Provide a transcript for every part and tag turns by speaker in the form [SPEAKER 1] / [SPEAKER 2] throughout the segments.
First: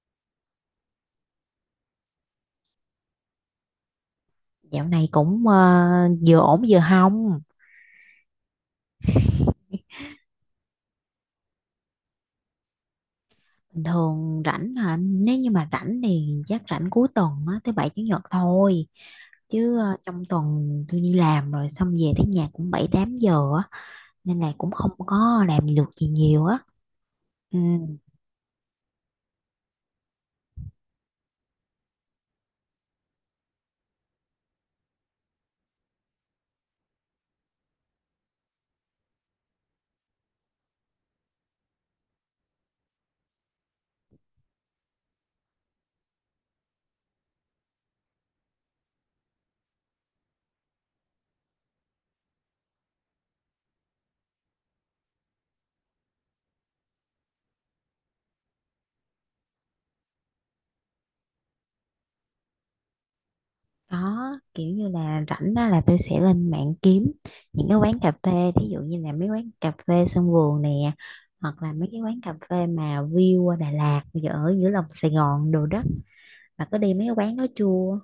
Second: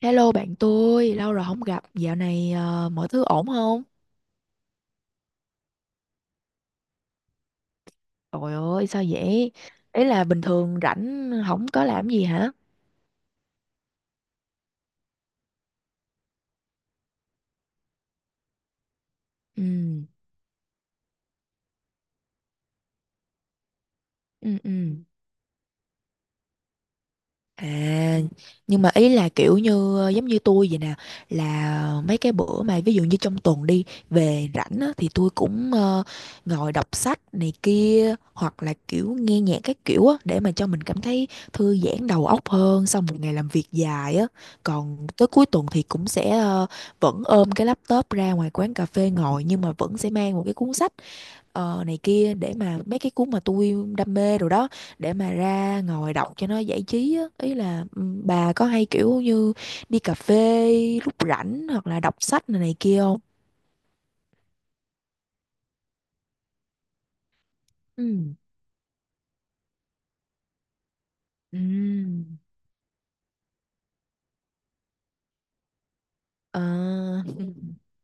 [SPEAKER 1] Hello bạn tôi, lâu rồi không gặp, dạo này mọi thứ ổn không?
[SPEAKER 2] Dạo này cũng vừa ổn vừa hông.
[SPEAKER 1] Trời ơi, sao vậy? Ý là bình thường rảnh không có làm gì hả?
[SPEAKER 2] Bình thường rảnh hả? Nếu như mà rảnh thì chắc rảnh cuối tuần á, thứ bảy chủ nhật thôi. Chứ
[SPEAKER 1] Ừ,
[SPEAKER 2] trong tuần tôi đi làm rồi, xong về tới nhà cũng bảy tám giờ á, nên là
[SPEAKER 1] ừ,
[SPEAKER 2] cũng
[SPEAKER 1] ừ.
[SPEAKER 2] không có làm được gì nhiều á. Ừ.
[SPEAKER 1] À, nhưng mà ý là kiểu như giống như tôi vậy nè, là mấy cái bữa mà ví dụ như trong tuần đi về rảnh á, thì tôi cũng ngồi đọc sách này kia hoặc là kiểu nghe nhạc các kiểu á, để mà cho mình cảm thấy thư giãn đầu óc hơn sau một ngày làm việc dài á. Còn tới cuối tuần thì cũng sẽ vẫn ôm cái laptop ra ngoài quán cà phê ngồi, nhưng mà vẫn sẽ mang một cái cuốn sách này kia, để mà mấy cái cuốn mà tôi đam mê rồi đó, để mà ra ngồi đọc cho nó giải trí á. Ý là bà có hay kiểu như đi cà phê lúc rảnh, hoặc là đọc sách này, này kia không?
[SPEAKER 2] Đó kiểu như là rảnh á, là tôi sẽ lên mạng kiếm những cái quán cà
[SPEAKER 1] Ừ.
[SPEAKER 2] phê. Thí dụ như là mấy quán cà phê sân vườn nè, hoặc là mấy cái quán
[SPEAKER 1] Ừm.
[SPEAKER 2] cà phê mà view qua Đà Lạt, ở giữa lòng Sài Gòn đồ đó.
[SPEAKER 1] Ờ.
[SPEAKER 2] Bà có đi mấy cái quán đó chưa?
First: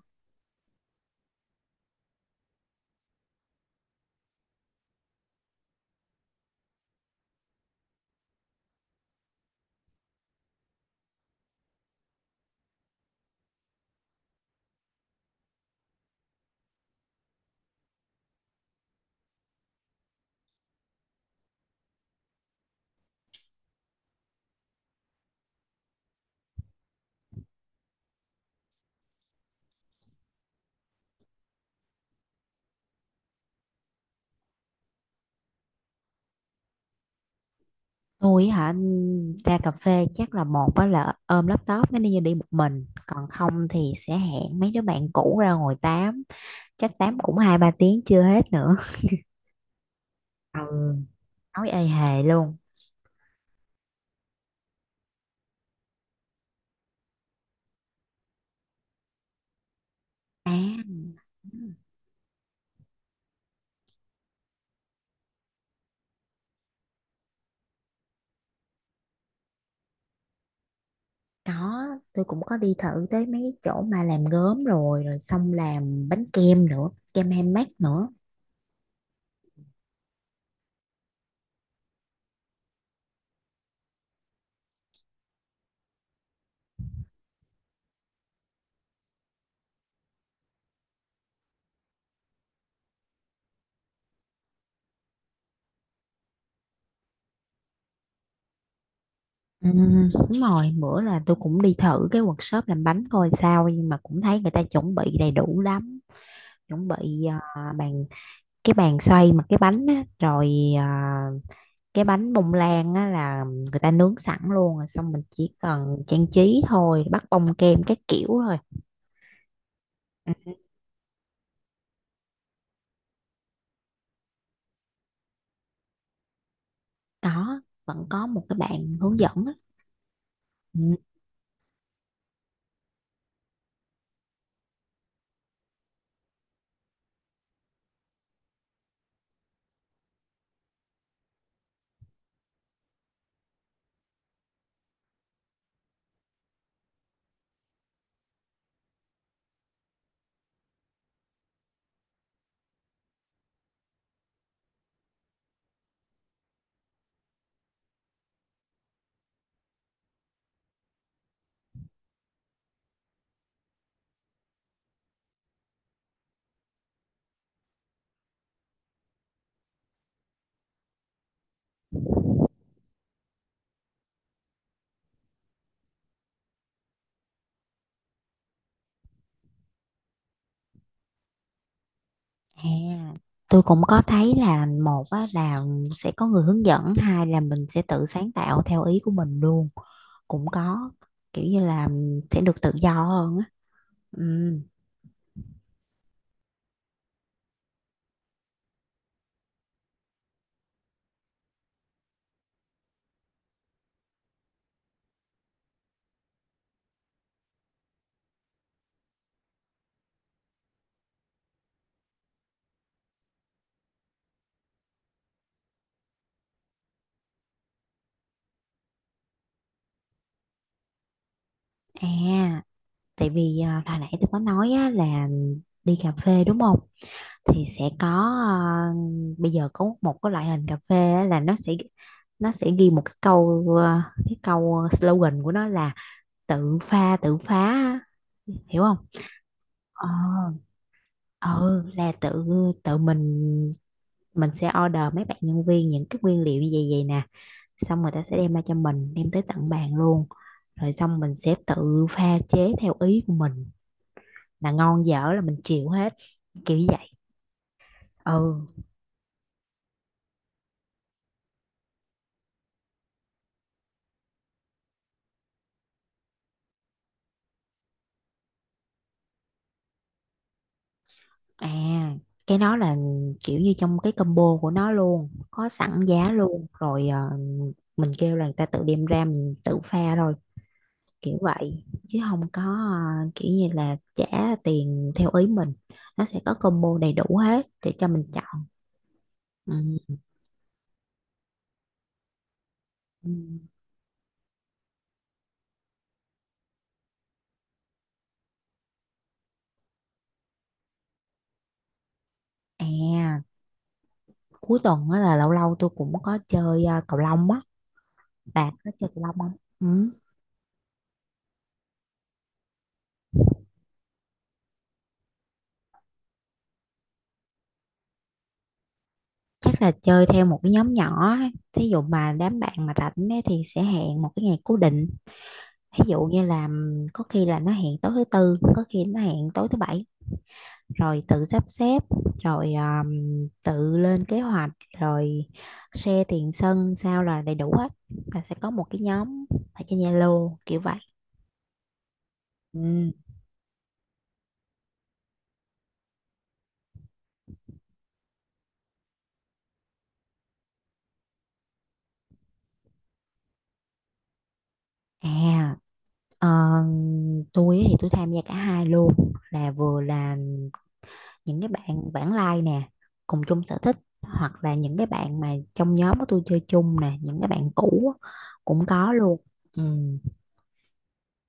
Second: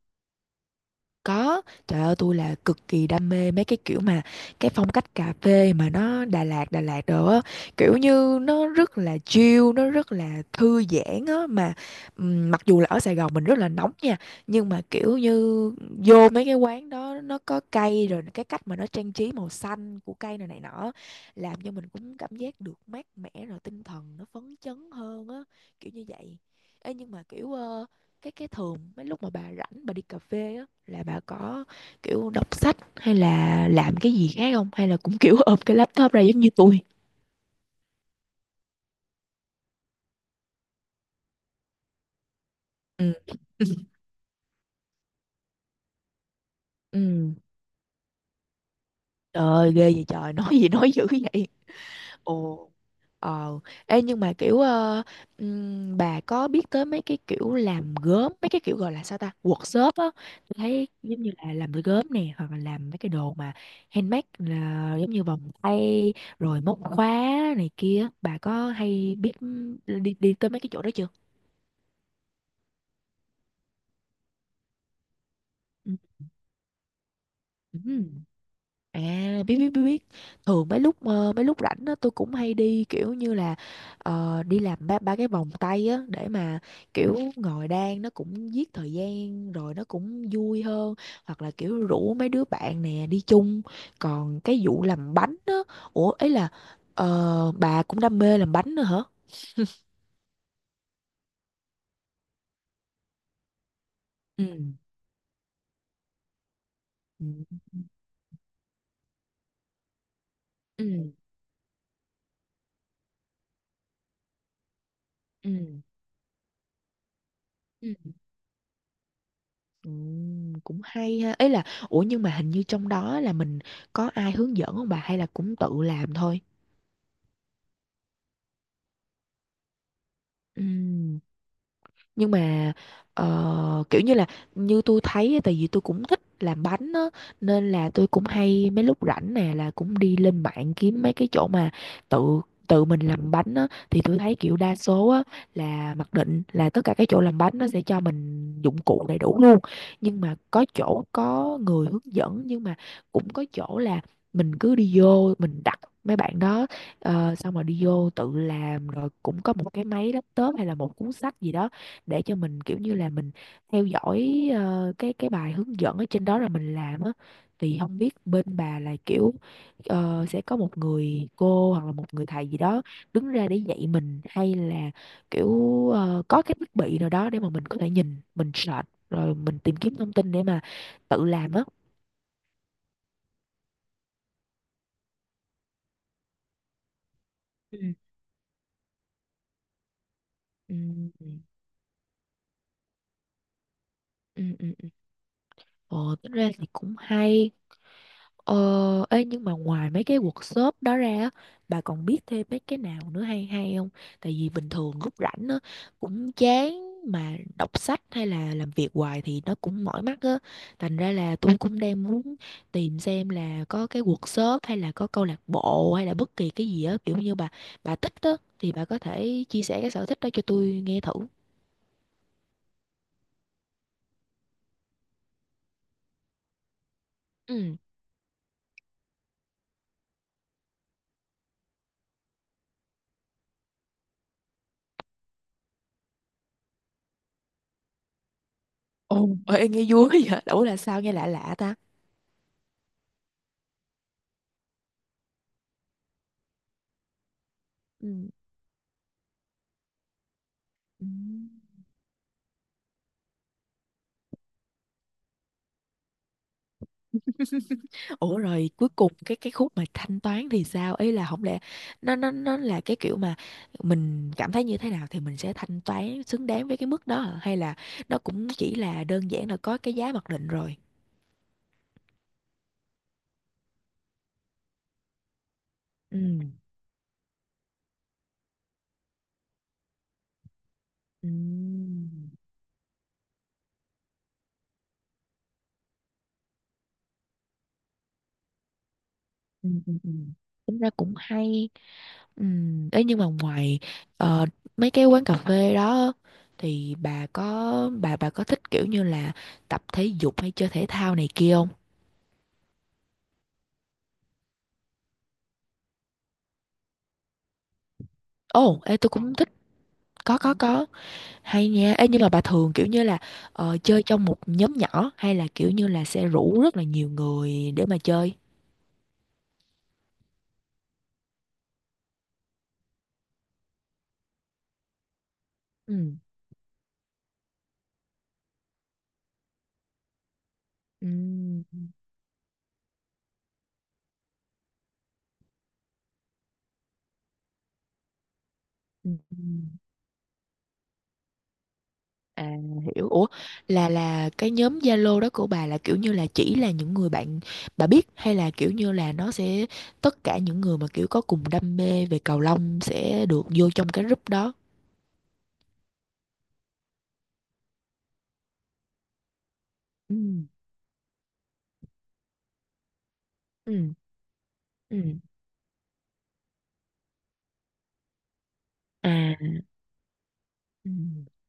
[SPEAKER 1] Có, trời ơi, tôi là cực kỳ đam mê mấy cái kiểu mà cái phong cách cà phê mà nó Đà Lạt Đà Lạt đồ á, kiểu như nó rất là chill, nó rất là thư giãn á. Mà mặc dù là ở Sài Gòn mình rất là nóng nha, nhưng mà kiểu như vô mấy cái quán đó nó có cây, rồi cái cách mà nó trang trí màu xanh của cây này này nọ, làm cho mình cũng cảm giác được mát mẻ, rồi tinh thần nó phấn chấn hơn á, kiểu như vậy. Ê, nhưng mà kiểu cái thường mấy lúc mà bà rảnh bà đi cà phê á, là bà có kiểu đọc sách hay là làm cái gì khác không, hay là cũng kiểu ôm cái laptop ra giống như tôi?
[SPEAKER 2] Tôi hả? Ra cà phê chắc là một á là ôm laptop nó đi, như đi một mình,
[SPEAKER 1] Ừ.
[SPEAKER 2] còn không thì sẽ hẹn mấy đứa bạn cũ ra ngồi tám, chắc tám
[SPEAKER 1] Ừ,
[SPEAKER 2] cũng hai ba tiếng chưa hết nữa.
[SPEAKER 1] trời ơi, ghê vậy trời. Nói gì nói
[SPEAKER 2] Ừ,
[SPEAKER 1] dữ vậy.
[SPEAKER 2] nói ê hề luôn.
[SPEAKER 1] Ồ. Ờ, ê nhưng mà kiểu bà có biết tới mấy cái kiểu làm gốm, mấy cái kiểu gọi là sao ta, workshop á? Tôi thấy
[SPEAKER 2] À,
[SPEAKER 1] giống như là làm gốm nè, hoặc là làm mấy cái đồ mà handmade là giống như vòng tay, rồi móc khóa này kia, bà có hay biết đi đi tới mấy cái chỗ đó chưa?
[SPEAKER 2] có, tôi cũng có đi thử tới mấy cái chỗ mà làm gốm rồi rồi xong
[SPEAKER 1] Ừ.
[SPEAKER 2] làm bánh kem nữa, kem handmade
[SPEAKER 1] Ừ.
[SPEAKER 2] nữa.
[SPEAKER 1] À, biết biết biết biết. Thường mấy lúc rảnh á, tôi cũng hay đi kiểu như là đi làm ba ba cái vòng tay á, để mà kiểu ngồi đan nó cũng giết thời gian rồi nó cũng vui hơn, hoặc là kiểu rủ mấy đứa bạn nè đi chung. Còn cái vụ làm bánh á, ủa ấy là bà cũng đam mê làm bánh nữa hả?
[SPEAKER 2] Ừ, đúng rồi, bữa là tôi cũng đi thử cái workshop làm bánh coi sao, nhưng mà cũng thấy
[SPEAKER 1] Ừ.
[SPEAKER 2] người ta chuẩn bị đầy đủ lắm. Chuẩn bị
[SPEAKER 1] Ừ.
[SPEAKER 2] bàn, cái bàn xoay mà cái bánh á, rồi
[SPEAKER 1] Ừ,
[SPEAKER 2] à, cái bánh bông lan á, là người ta nướng sẵn luôn rồi, xong mình chỉ
[SPEAKER 1] ừ,
[SPEAKER 2] cần trang trí thôi, bắt bông kem
[SPEAKER 1] ừ.
[SPEAKER 2] các kiểu thôi. Ừ,
[SPEAKER 1] Cũng hay ha. Ấy là, ủa nhưng mà hình như trong đó là mình có ai hướng dẫn không bà, hay là cũng tự làm thôi?
[SPEAKER 2] đó vẫn có một cái bạn hướng dẫn á.
[SPEAKER 1] Ừ.
[SPEAKER 2] Ừ,
[SPEAKER 1] Nhưng mà kiểu như là, như tôi thấy á, tại vì tôi cũng thích làm bánh á nên là tôi cũng hay mấy lúc rảnh nè là cũng đi lên mạng kiếm mấy cái chỗ mà tự tự mình làm bánh á. Thì tôi thấy kiểu đa số á là mặc định là tất cả các chỗ làm bánh nó sẽ cho mình dụng cụ đầy đủ luôn, nhưng mà có chỗ có người hướng dẫn, nhưng mà cũng có chỗ là mình cứ đi vô mình đặt mấy bạn đó xong rồi đi vô tự làm, rồi cũng có một cái máy laptop hay là một cuốn sách gì đó để cho mình kiểu như là mình theo dõi cái bài hướng dẫn ở trên đó là mình làm á. Thì không biết bên bà là kiểu sẽ có một người cô hoặc là một người thầy gì đó đứng ra để dạy mình, hay là kiểu có cái thiết bị nào đó để mà mình có thể nhìn mình search rồi mình tìm kiếm thông tin để mà tự làm á.
[SPEAKER 2] à, tôi cũng có thấy là một á, là sẽ có người hướng dẫn, hai là mình
[SPEAKER 1] Ừ,
[SPEAKER 2] sẽ tự sáng tạo theo ý của mình luôn. Cũng có,
[SPEAKER 1] ừ,
[SPEAKER 2] kiểu như là sẽ được tự do hơn á. Ừ.
[SPEAKER 1] ừ, ừ. Ồ, tính ra thì cũng hay. Ờ, ê, nhưng mà ngoài mấy cái workshop đó ra á, bà còn biết thêm mấy cái nào nữa hay hay không? Tại vì bình thường lúc rảnh á, cũng chán mà đọc sách hay là làm việc hoài thì nó cũng mỏi mắt á. Thành ra là tôi cũng đang muốn tìm xem là có cái workshop hay là có câu lạc bộ hay là bất kỳ cái gì á, kiểu như bà thích á thì bà có thể chia sẻ cái sở thích đó cho tôi nghe thử.
[SPEAKER 2] À, tại vì à, hồi nãy tôi có nói á, là đi cà phê đúng không, thì
[SPEAKER 1] Ừ.
[SPEAKER 2] sẽ có à, bây giờ có một cái loại hình cà phê á, là nó sẽ ghi một cái câu, à, cái câu slogan của nó là tự pha tự phá á. Hiểu không?
[SPEAKER 1] Ồ, ê, nghe
[SPEAKER 2] ờ
[SPEAKER 1] vui vậy. Ủa là sao nghe lạ lạ ta?
[SPEAKER 2] ừ, là tự tự mình sẽ order mấy bạn nhân viên những cái nguyên liệu như vậy vậy nè, xong người ta sẽ đem ra cho mình, đem tới tận bàn luôn, rồi
[SPEAKER 1] Ừ.
[SPEAKER 2] xong mình sẽ tự pha chế theo ý của mình, là ngon dở là mình chịu hết, kiểu như vậy.
[SPEAKER 1] Ủa
[SPEAKER 2] Ừ.
[SPEAKER 1] rồi cuối cùng cái khúc mà thanh toán thì sao? Ý là không lẽ nó là cái kiểu mà mình cảm thấy như thế nào thì mình sẽ thanh toán xứng đáng với cái mức đó hả? Hay là nó cũng chỉ là đơn giản là có cái giá mặc định rồi.
[SPEAKER 2] À, cái đó là kiểu như trong cái combo của nó luôn có sẵn
[SPEAKER 1] Ừ.
[SPEAKER 2] giá luôn rồi, mình kêu là người ta tự đem ra, mình tự pha thôi,
[SPEAKER 1] Ừ.
[SPEAKER 2] kiểu vậy chứ không có kiểu như là trả tiền theo ý mình. Nó sẽ có combo đầy đủ hết để cho mình chọn.
[SPEAKER 1] Ừ. Ừ. Ừ.
[SPEAKER 2] Ừ.
[SPEAKER 1] Tính ra cũng hay. Ừ. Ấy nhưng mà
[SPEAKER 2] Ừ.
[SPEAKER 1] ngoài ờ, mấy cái quán cà phê đó, thì bà có thích kiểu như là tập thể dục hay chơi thể thao này kia không?
[SPEAKER 2] À, cuối tuần á là lâu lâu tôi cũng có chơi cầu lông á. Bà
[SPEAKER 1] Ồ,
[SPEAKER 2] có
[SPEAKER 1] ê tôi
[SPEAKER 2] chơi cầu
[SPEAKER 1] cũng
[SPEAKER 2] lông
[SPEAKER 1] thích.
[SPEAKER 2] không? Ừ.
[SPEAKER 1] Có có. Hay nha. Ê, nhưng mà bà thường kiểu như là chơi trong một nhóm nhỏ, hay là kiểu như là sẽ rủ rất là nhiều người để mà chơi?
[SPEAKER 2] Tức là chơi theo một cái nhóm nhỏ á. Thí dụ mà đám bạn mà rảnh ấy, thì sẽ hẹn một cái ngày cố định, ví
[SPEAKER 1] Ừ.
[SPEAKER 2] dụ như là có khi là nó hẹn tối thứ tư, có khi nó hẹn tối thứ bảy,
[SPEAKER 1] Ừ.
[SPEAKER 2] rồi tự sắp xếp, rồi tự lên kế hoạch, rồi share tiền sân sao là đầy đủ hết, là sẽ có một cái
[SPEAKER 1] Ừ.
[SPEAKER 2] nhóm
[SPEAKER 1] Ừ.
[SPEAKER 2] ở trên Zalo kiểu vậy.
[SPEAKER 1] À, hiểu.
[SPEAKER 2] Ừ.
[SPEAKER 1] Ủa là cái nhóm Zalo đó của bà là kiểu như là chỉ là những người bạn bà biết, hay là kiểu như là nó sẽ tất cả những người mà kiểu có cùng đam mê về cầu lông sẽ được vô trong cái group đó?
[SPEAKER 2] à ờ, tôi thì tôi tham gia cả hai luôn, là vừa
[SPEAKER 1] Ừ.
[SPEAKER 2] là những cái bạn bản lai nè, cùng chung sở
[SPEAKER 1] Ừ.
[SPEAKER 2] thích, hoặc là những cái
[SPEAKER 1] Ừ.
[SPEAKER 2] bạn mà trong nhóm của tôi chơi chung nè, những cái bạn cũ á, cũng có
[SPEAKER 1] À.
[SPEAKER 2] luôn. Ừ.
[SPEAKER 1] Ừ.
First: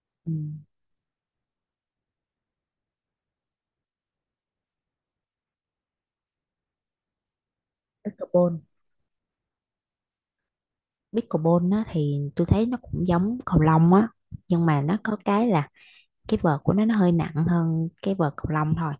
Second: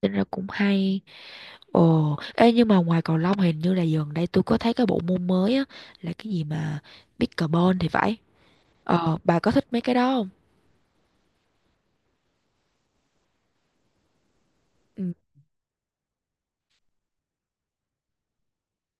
[SPEAKER 1] Tính ra
[SPEAKER 2] Ừ.
[SPEAKER 1] cũng hay. Ồ, ê nhưng mà ngoài cầu lông, hình như là gần đây tôi có thấy cái bộ môn mới á, là cái gì mà pickleball thì phải.
[SPEAKER 2] Pickleball.
[SPEAKER 1] Ờ, bà có thích mấy cái đó không?
[SPEAKER 2] Pickleball á, thì tôi thấy nó cũng giống cầu lông á, nhưng mà nó
[SPEAKER 1] Ừ.
[SPEAKER 2] có cái là cái vợt của nó hơi nặng hơn cái vợt cầu lông thôi.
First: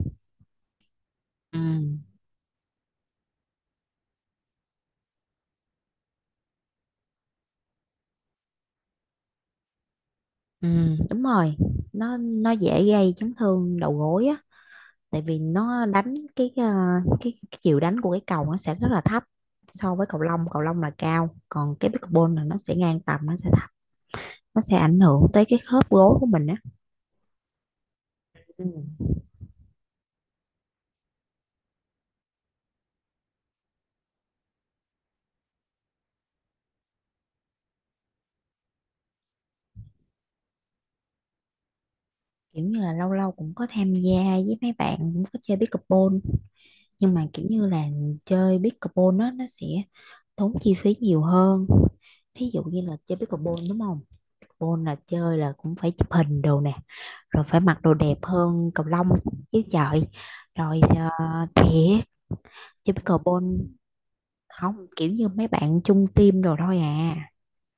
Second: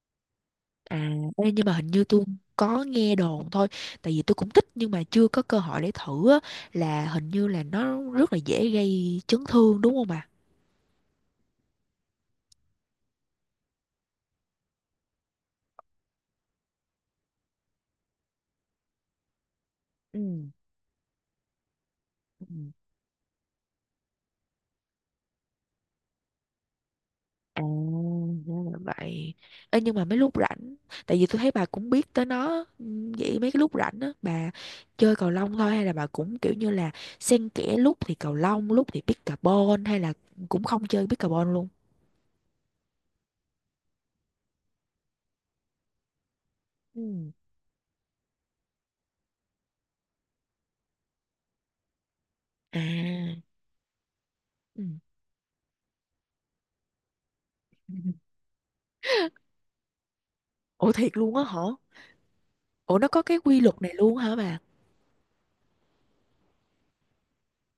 [SPEAKER 1] À, ê,
[SPEAKER 2] Ừ.
[SPEAKER 1] nhưng mà hình như tôi có nghe đồn thôi, tại vì tôi cũng thích nhưng mà chưa có cơ hội để thử á, là hình như là nó rất là dễ gây chấn thương đúng không bà?
[SPEAKER 2] Ừ, đúng rồi, nó dễ gây chấn thương đầu gối á, tại vì nó đánh cái cái chiều đánh của cái cầu nó sẽ rất là thấp, so với
[SPEAKER 1] Ừ.
[SPEAKER 2] cầu lông. Cầu lông là cao, còn cái pickleball là
[SPEAKER 1] Ừ.
[SPEAKER 2] nó sẽ ngang tầm, nó sẽ thấp, nó sẽ ảnh hưởng tới cái khớp gối của mình á.
[SPEAKER 1] À, ra
[SPEAKER 2] Ừ.
[SPEAKER 1] là vậy. Ê, nhưng mà mấy lúc rảnh, tại vì tôi thấy bà cũng biết tới nó, vậy mấy cái lúc rảnh á, bà chơi cầu lông thôi hay là bà cũng kiểu như là xen kẽ lúc thì cầu lông, lúc thì pickleball, hay là cũng không chơi pickleball luôn?
[SPEAKER 2] Kiểu như là lâu lâu cũng có tham gia với mấy bạn cũng có chơi pickleball, nhưng mà
[SPEAKER 1] Ừ.
[SPEAKER 2] kiểu như là chơi pickleball nó sẽ tốn chi phí nhiều hơn. Thí dụ như là chơi
[SPEAKER 1] À,
[SPEAKER 2] pickleball đúng không,
[SPEAKER 1] ừ.
[SPEAKER 2] full là chơi là cũng phải chụp hình đồ nè, rồi phải mặc đồ đẹp hơn cầu lông chứ trời, rồi
[SPEAKER 1] Ủa, thiệt luôn á hả?
[SPEAKER 2] thiệt chứ
[SPEAKER 1] Ủa nó có cái
[SPEAKER 2] pickleball.
[SPEAKER 1] quy luật này luôn hả bà?
[SPEAKER 2] Không, kiểu như mấy bạn chung team đồ thôi à,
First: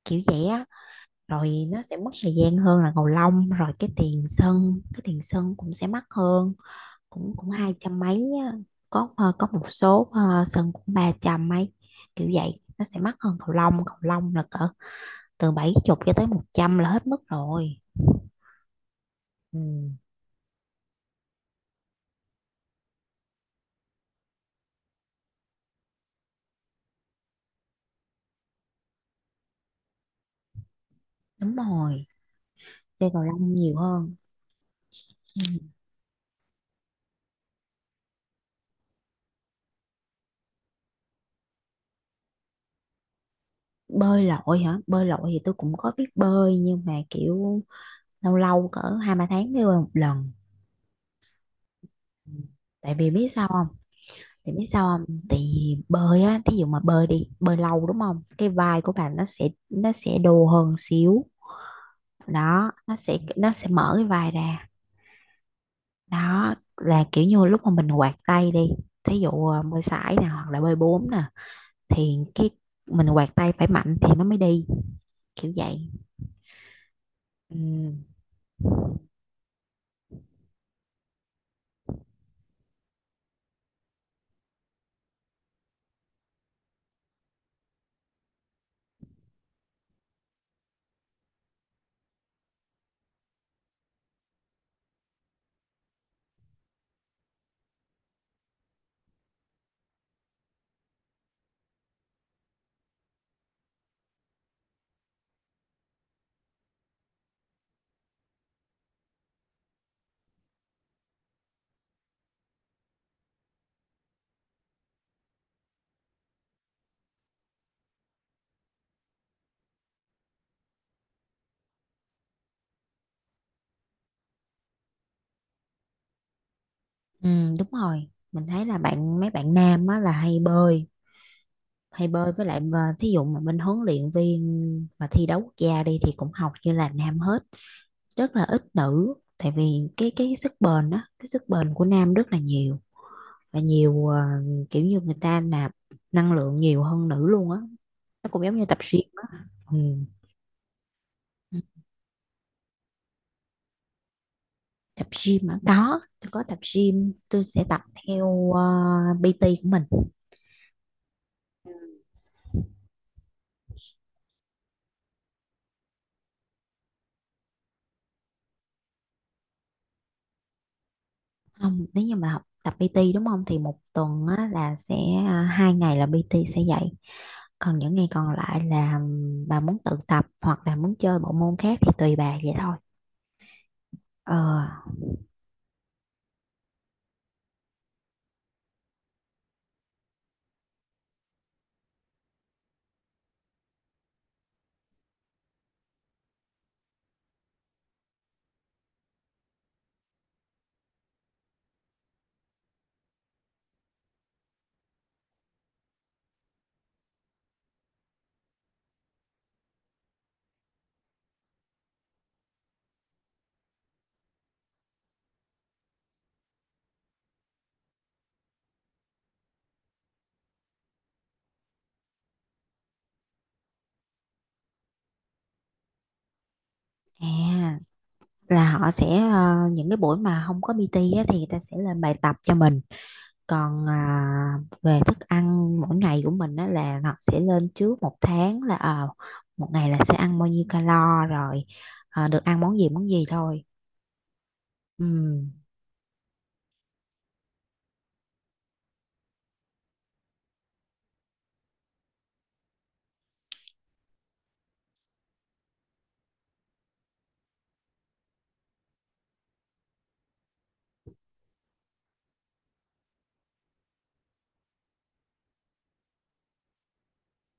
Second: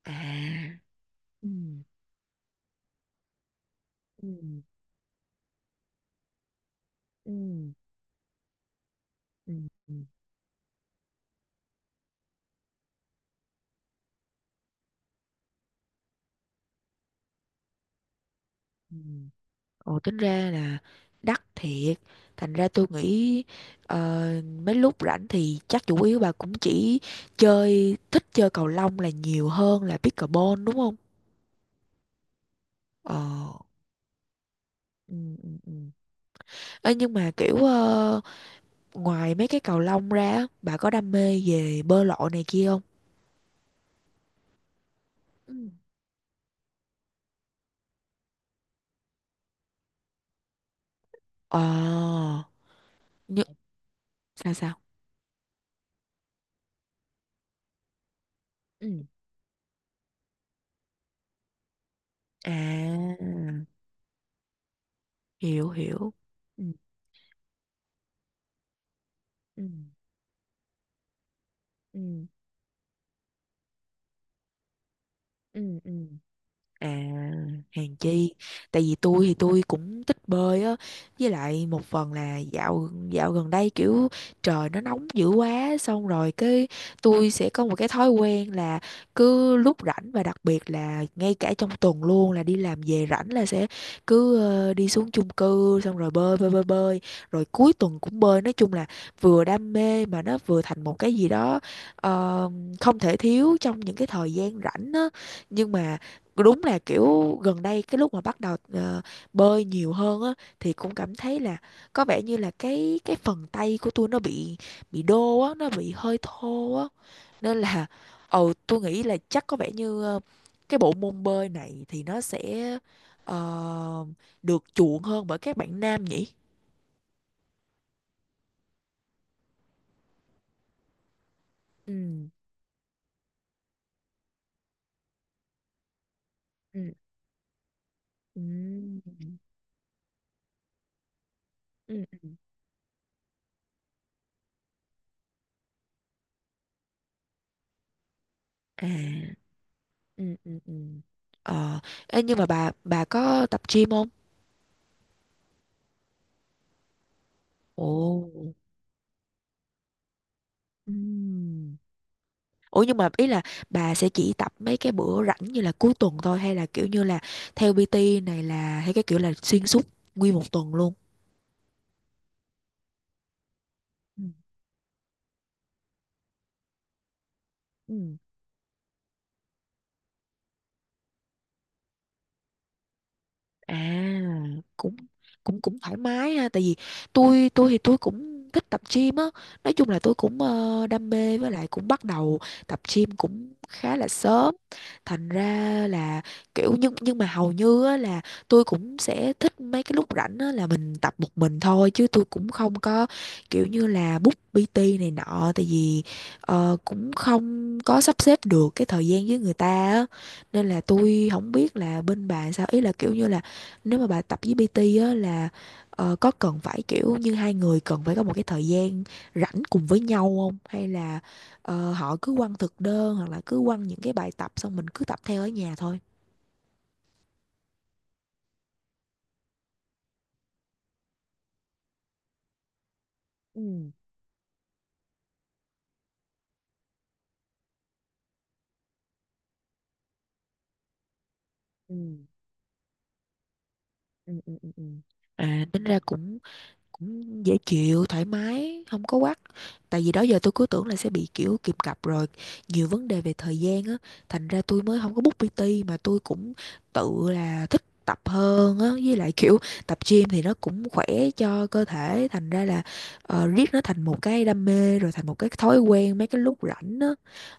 [SPEAKER 2] kiểu vậy á.
[SPEAKER 1] À.
[SPEAKER 2] Rồi
[SPEAKER 1] Ừ.
[SPEAKER 2] nó sẽ mất thời gian hơn là cầu lông, rồi cái tiền
[SPEAKER 1] Ừ.
[SPEAKER 2] sân cái tiền sân cũng sẽ mắc hơn,
[SPEAKER 1] Ừ.
[SPEAKER 2] cũng cũng hai trăm mấy á. Có có
[SPEAKER 1] Ừ.
[SPEAKER 2] một số sân cũng ba trăm mấy, kiểu vậy. Nó sẽ mắc hơn cầu lông. Cầu lông là cỡ từ 70 cho tới 100 là hết mức rồi.
[SPEAKER 1] Ừ.
[SPEAKER 2] Ừ.
[SPEAKER 1] Ồ, tính ra là đắt thiệt. Thành ra tôi nghĩ ờ, mấy lúc rảnh thì chắc chủ yếu bà cũng chỉ chơi, thích chơi cầu lông là nhiều hơn là pickleball đúng không?
[SPEAKER 2] Đúng rồi, chơi
[SPEAKER 1] Ờ,
[SPEAKER 2] cầu lông nhiều hơn.
[SPEAKER 1] ừ, ừ,
[SPEAKER 2] Ừ.
[SPEAKER 1] ừ. Ê, nhưng mà kiểu ngoài mấy cái cầu lông ra á, bà có đam mê về bơi lội này kia không?
[SPEAKER 2] Bơi lội hả? Bơi lội thì tôi
[SPEAKER 1] Ừ.
[SPEAKER 2] cũng có biết bơi, nhưng mà kiểu lâu lâu cỡ hai ba tháng mới bơi một lần.
[SPEAKER 1] Ờ,
[SPEAKER 2] Ừ. Tại vì biết
[SPEAKER 1] nhưng
[SPEAKER 2] sao không? Thì
[SPEAKER 1] sao
[SPEAKER 2] biết
[SPEAKER 1] sao?
[SPEAKER 2] sao không? Thì bơi á, thí dụ mà bơi đi, bơi lâu đúng không? Cái vai của
[SPEAKER 1] Ừ.
[SPEAKER 2] bạn nó sẽ đồ hơn xíu.
[SPEAKER 1] À,
[SPEAKER 2] Đó, nó sẽ mở cái vai ra.
[SPEAKER 1] hiểu hiểu.
[SPEAKER 2] Đó
[SPEAKER 1] Ừ,
[SPEAKER 2] là kiểu như lúc mà mình quạt tay đi, thí dụ à,
[SPEAKER 1] ừ,
[SPEAKER 2] bơi sải nè, hoặc là bơi bốn nè, thì
[SPEAKER 1] ừ,
[SPEAKER 2] cái mình quạt tay phải mạnh thì nó mới đi, kiểu
[SPEAKER 1] ừ,
[SPEAKER 2] vậy.
[SPEAKER 1] ừ. À,
[SPEAKER 2] Ừ,
[SPEAKER 1] hèn chi. Tại vì tôi thì tôi cũng thích bơi á. Với lại một phần là dạo dạo gần đây kiểu trời nó nóng dữ quá. Xong rồi cái tôi sẽ có một cái thói quen là cứ lúc rảnh và đặc biệt là ngay cả trong tuần luôn, là đi làm về rảnh là sẽ cứ đi xuống chung cư xong rồi bơi bơi bơi bơi. Rồi cuối tuần cũng bơi. Nói chung là vừa đam mê mà nó vừa thành một cái gì đó ờ, không thể thiếu trong những cái thời gian rảnh á. Nhưng mà đúng là kiểu gần đây cái lúc mà bắt đầu bơi nhiều hơn á, thì cũng cảm thấy là có vẻ như là cái phần tay của tôi nó bị đô á, nó bị hơi thô á, nên là tôi nghĩ là chắc có vẻ như cái bộ môn bơi này thì nó sẽ ờ, được chuộng hơn bởi các bạn nam nhỉ.
[SPEAKER 2] ừ, đúng rồi, mình thấy là mấy bạn nam á là hay bơi
[SPEAKER 1] Ừ,
[SPEAKER 2] hay bơi với lại mà thí dụ mà bên huấn luyện viên mà thi đấu quốc gia đi thì cũng học như
[SPEAKER 1] ừ,
[SPEAKER 2] là nam hết, rất
[SPEAKER 1] ừ,
[SPEAKER 2] là ít nữ, tại vì cái sức bền á, cái sức bền của
[SPEAKER 1] ừ,
[SPEAKER 2] nam
[SPEAKER 1] ừ.
[SPEAKER 2] rất là nhiều và nhiều kiểu như người ta nạp năng lượng nhiều hơn nữ luôn á, nó cũng giống như tập
[SPEAKER 1] À,
[SPEAKER 2] gym á. Ừ.
[SPEAKER 1] ừ, ừ, ừ.
[SPEAKER 2] Ừ,
[SPEAKER 1] ờ Ê, nhưng mà bà có tập gym không?
[SPEAKER 2] tập gym mà có, tôi có tập gym, tôi sẽ tập
[SPEAKER 1] Ồ.
[SPEAKER 2] theo PT của mình.
[SPEAKER 1] Ừm. Ủa nhưng mà ý là bà sẽ chỉ tập mấy cái bữa rảnh như là cuối tuần thôi, hay là kiểu như là theo PT này, là hay cái kiểu là xuyên suốt nguyên một tuần luôn?
[SPEAKER 2] Không, nếu như mà học tập PT đúng không thì một
[SPEAKER 1] Ừ.
[SPEAKER 2] tuần á, là sẽ à, 2 ngày là PT sẽ dạy, còn những ngày
[SPEAKER 1] Ừ.
[SPEAKER 2] còn lại là bà muốn tự tập hoặc là muốn chơi bộ môn khác thì tùy bà vậy thôi.
[SPEAKER 1] À,
[SPEAKER 2] ờ
[SPEAKER 1] cũng cũng cũng thoải mái ha, tại vì tôi thì tôi cũng thích tập gym á, nói chung là tôi cũng đam mê, với lại cũng bắt đầu tập gym cũng khá là sớm, thành ra là kiểu nhưng mà hầu như á, là tôi cũng sẽ thích mấy cái lúc rảnh á, là mình tập một mình thôi chứ tôi cũng không có kiểu như là book PT này nọ, tại vì cũng không có sắp xếp được cái thời gian với người ta á, nên là tôi không biết là bên bà sao, ý là kiểu như là nếu mà bà tập với PT á là có cần phải kiểu như hai người cần phải có một cái thời gian rảnh cùng với nhau không, hay là họ cứ quăng thực đơn hoặc là cứ quăng những cái bài tập xong mình cứ tập theo ở nhà thôi.
[SPEAKER 2] à là họ sẽ, những cái buổi mà không có PT á, thì người ta sẽ lên bài tập cho mình,
[SPEAKER 1] Ừ,
[SPEAKER 2] còn à, về thức ăn mỗi ngày của mình á, là họ sẽ lên trước 1 tháng là 1 ngày là sẽ ăn bao nhiêu calo rồi,
[SPEAKER 1] ừ,
[SPEAKER 2] được ăn món gì thôi.
[SPEAKER 1] ừ, ừ, ừ, ừ.
[SPEAKER 2] Ừm,
[SPEAKER 1] À, tính ra cũng cũng dễ chịu thoải mái, không có quắc, tại vì đó giờ tôi cứ tưởng là sẽ bị kiểu kìm cặp rồi nhiều vấn đề về thời gian á, thành ra tôi mới không có book PT, mà tôi cũng tự là thích tập hơn á, với lại kiểu tập gym thì nó cũng khỏe cho cơ thể, thành ra là riết nó thành một cái đam mê rồi thành một cái thói quen mấy cái lúc rảnh á.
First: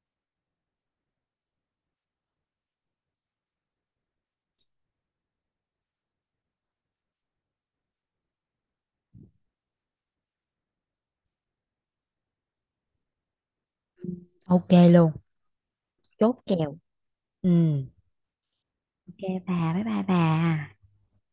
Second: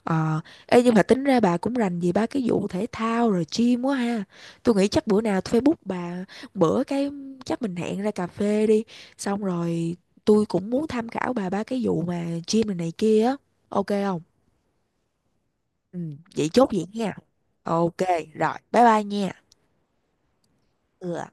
[SPEAKER 1] ờ Ê nhưng mà tính ra bà cũng rành về ba cái vụ thể thao rồi gym quá ha, tôi nghĩ chắc bữa nào tôi phải book bà bữa cái, chắc mình hẹn ra cà phê đi. Xong rồi tôi cũng muốn tham khảo bà ba cái vụ mà gym này, này kia á. Ok không?
[SPEAKER 2] ok luôn,
[SPEAKER 1] Ừ,
[SPEAKER 2] chốt
[SPEAKER 1] vậy chốt
[SPEAKER 2] kèo.
[SPEAKER 1] vậy nha.
[SPEAKER 2] Ừ,
[SPEAKER 1] Ok, rồi, bye bye
[SPEAKER 2] ok,
[SPEAKER 1] nha.
[SPEAKER 2] bà, bye bye bà.
[SPEAKER 1] Ừ.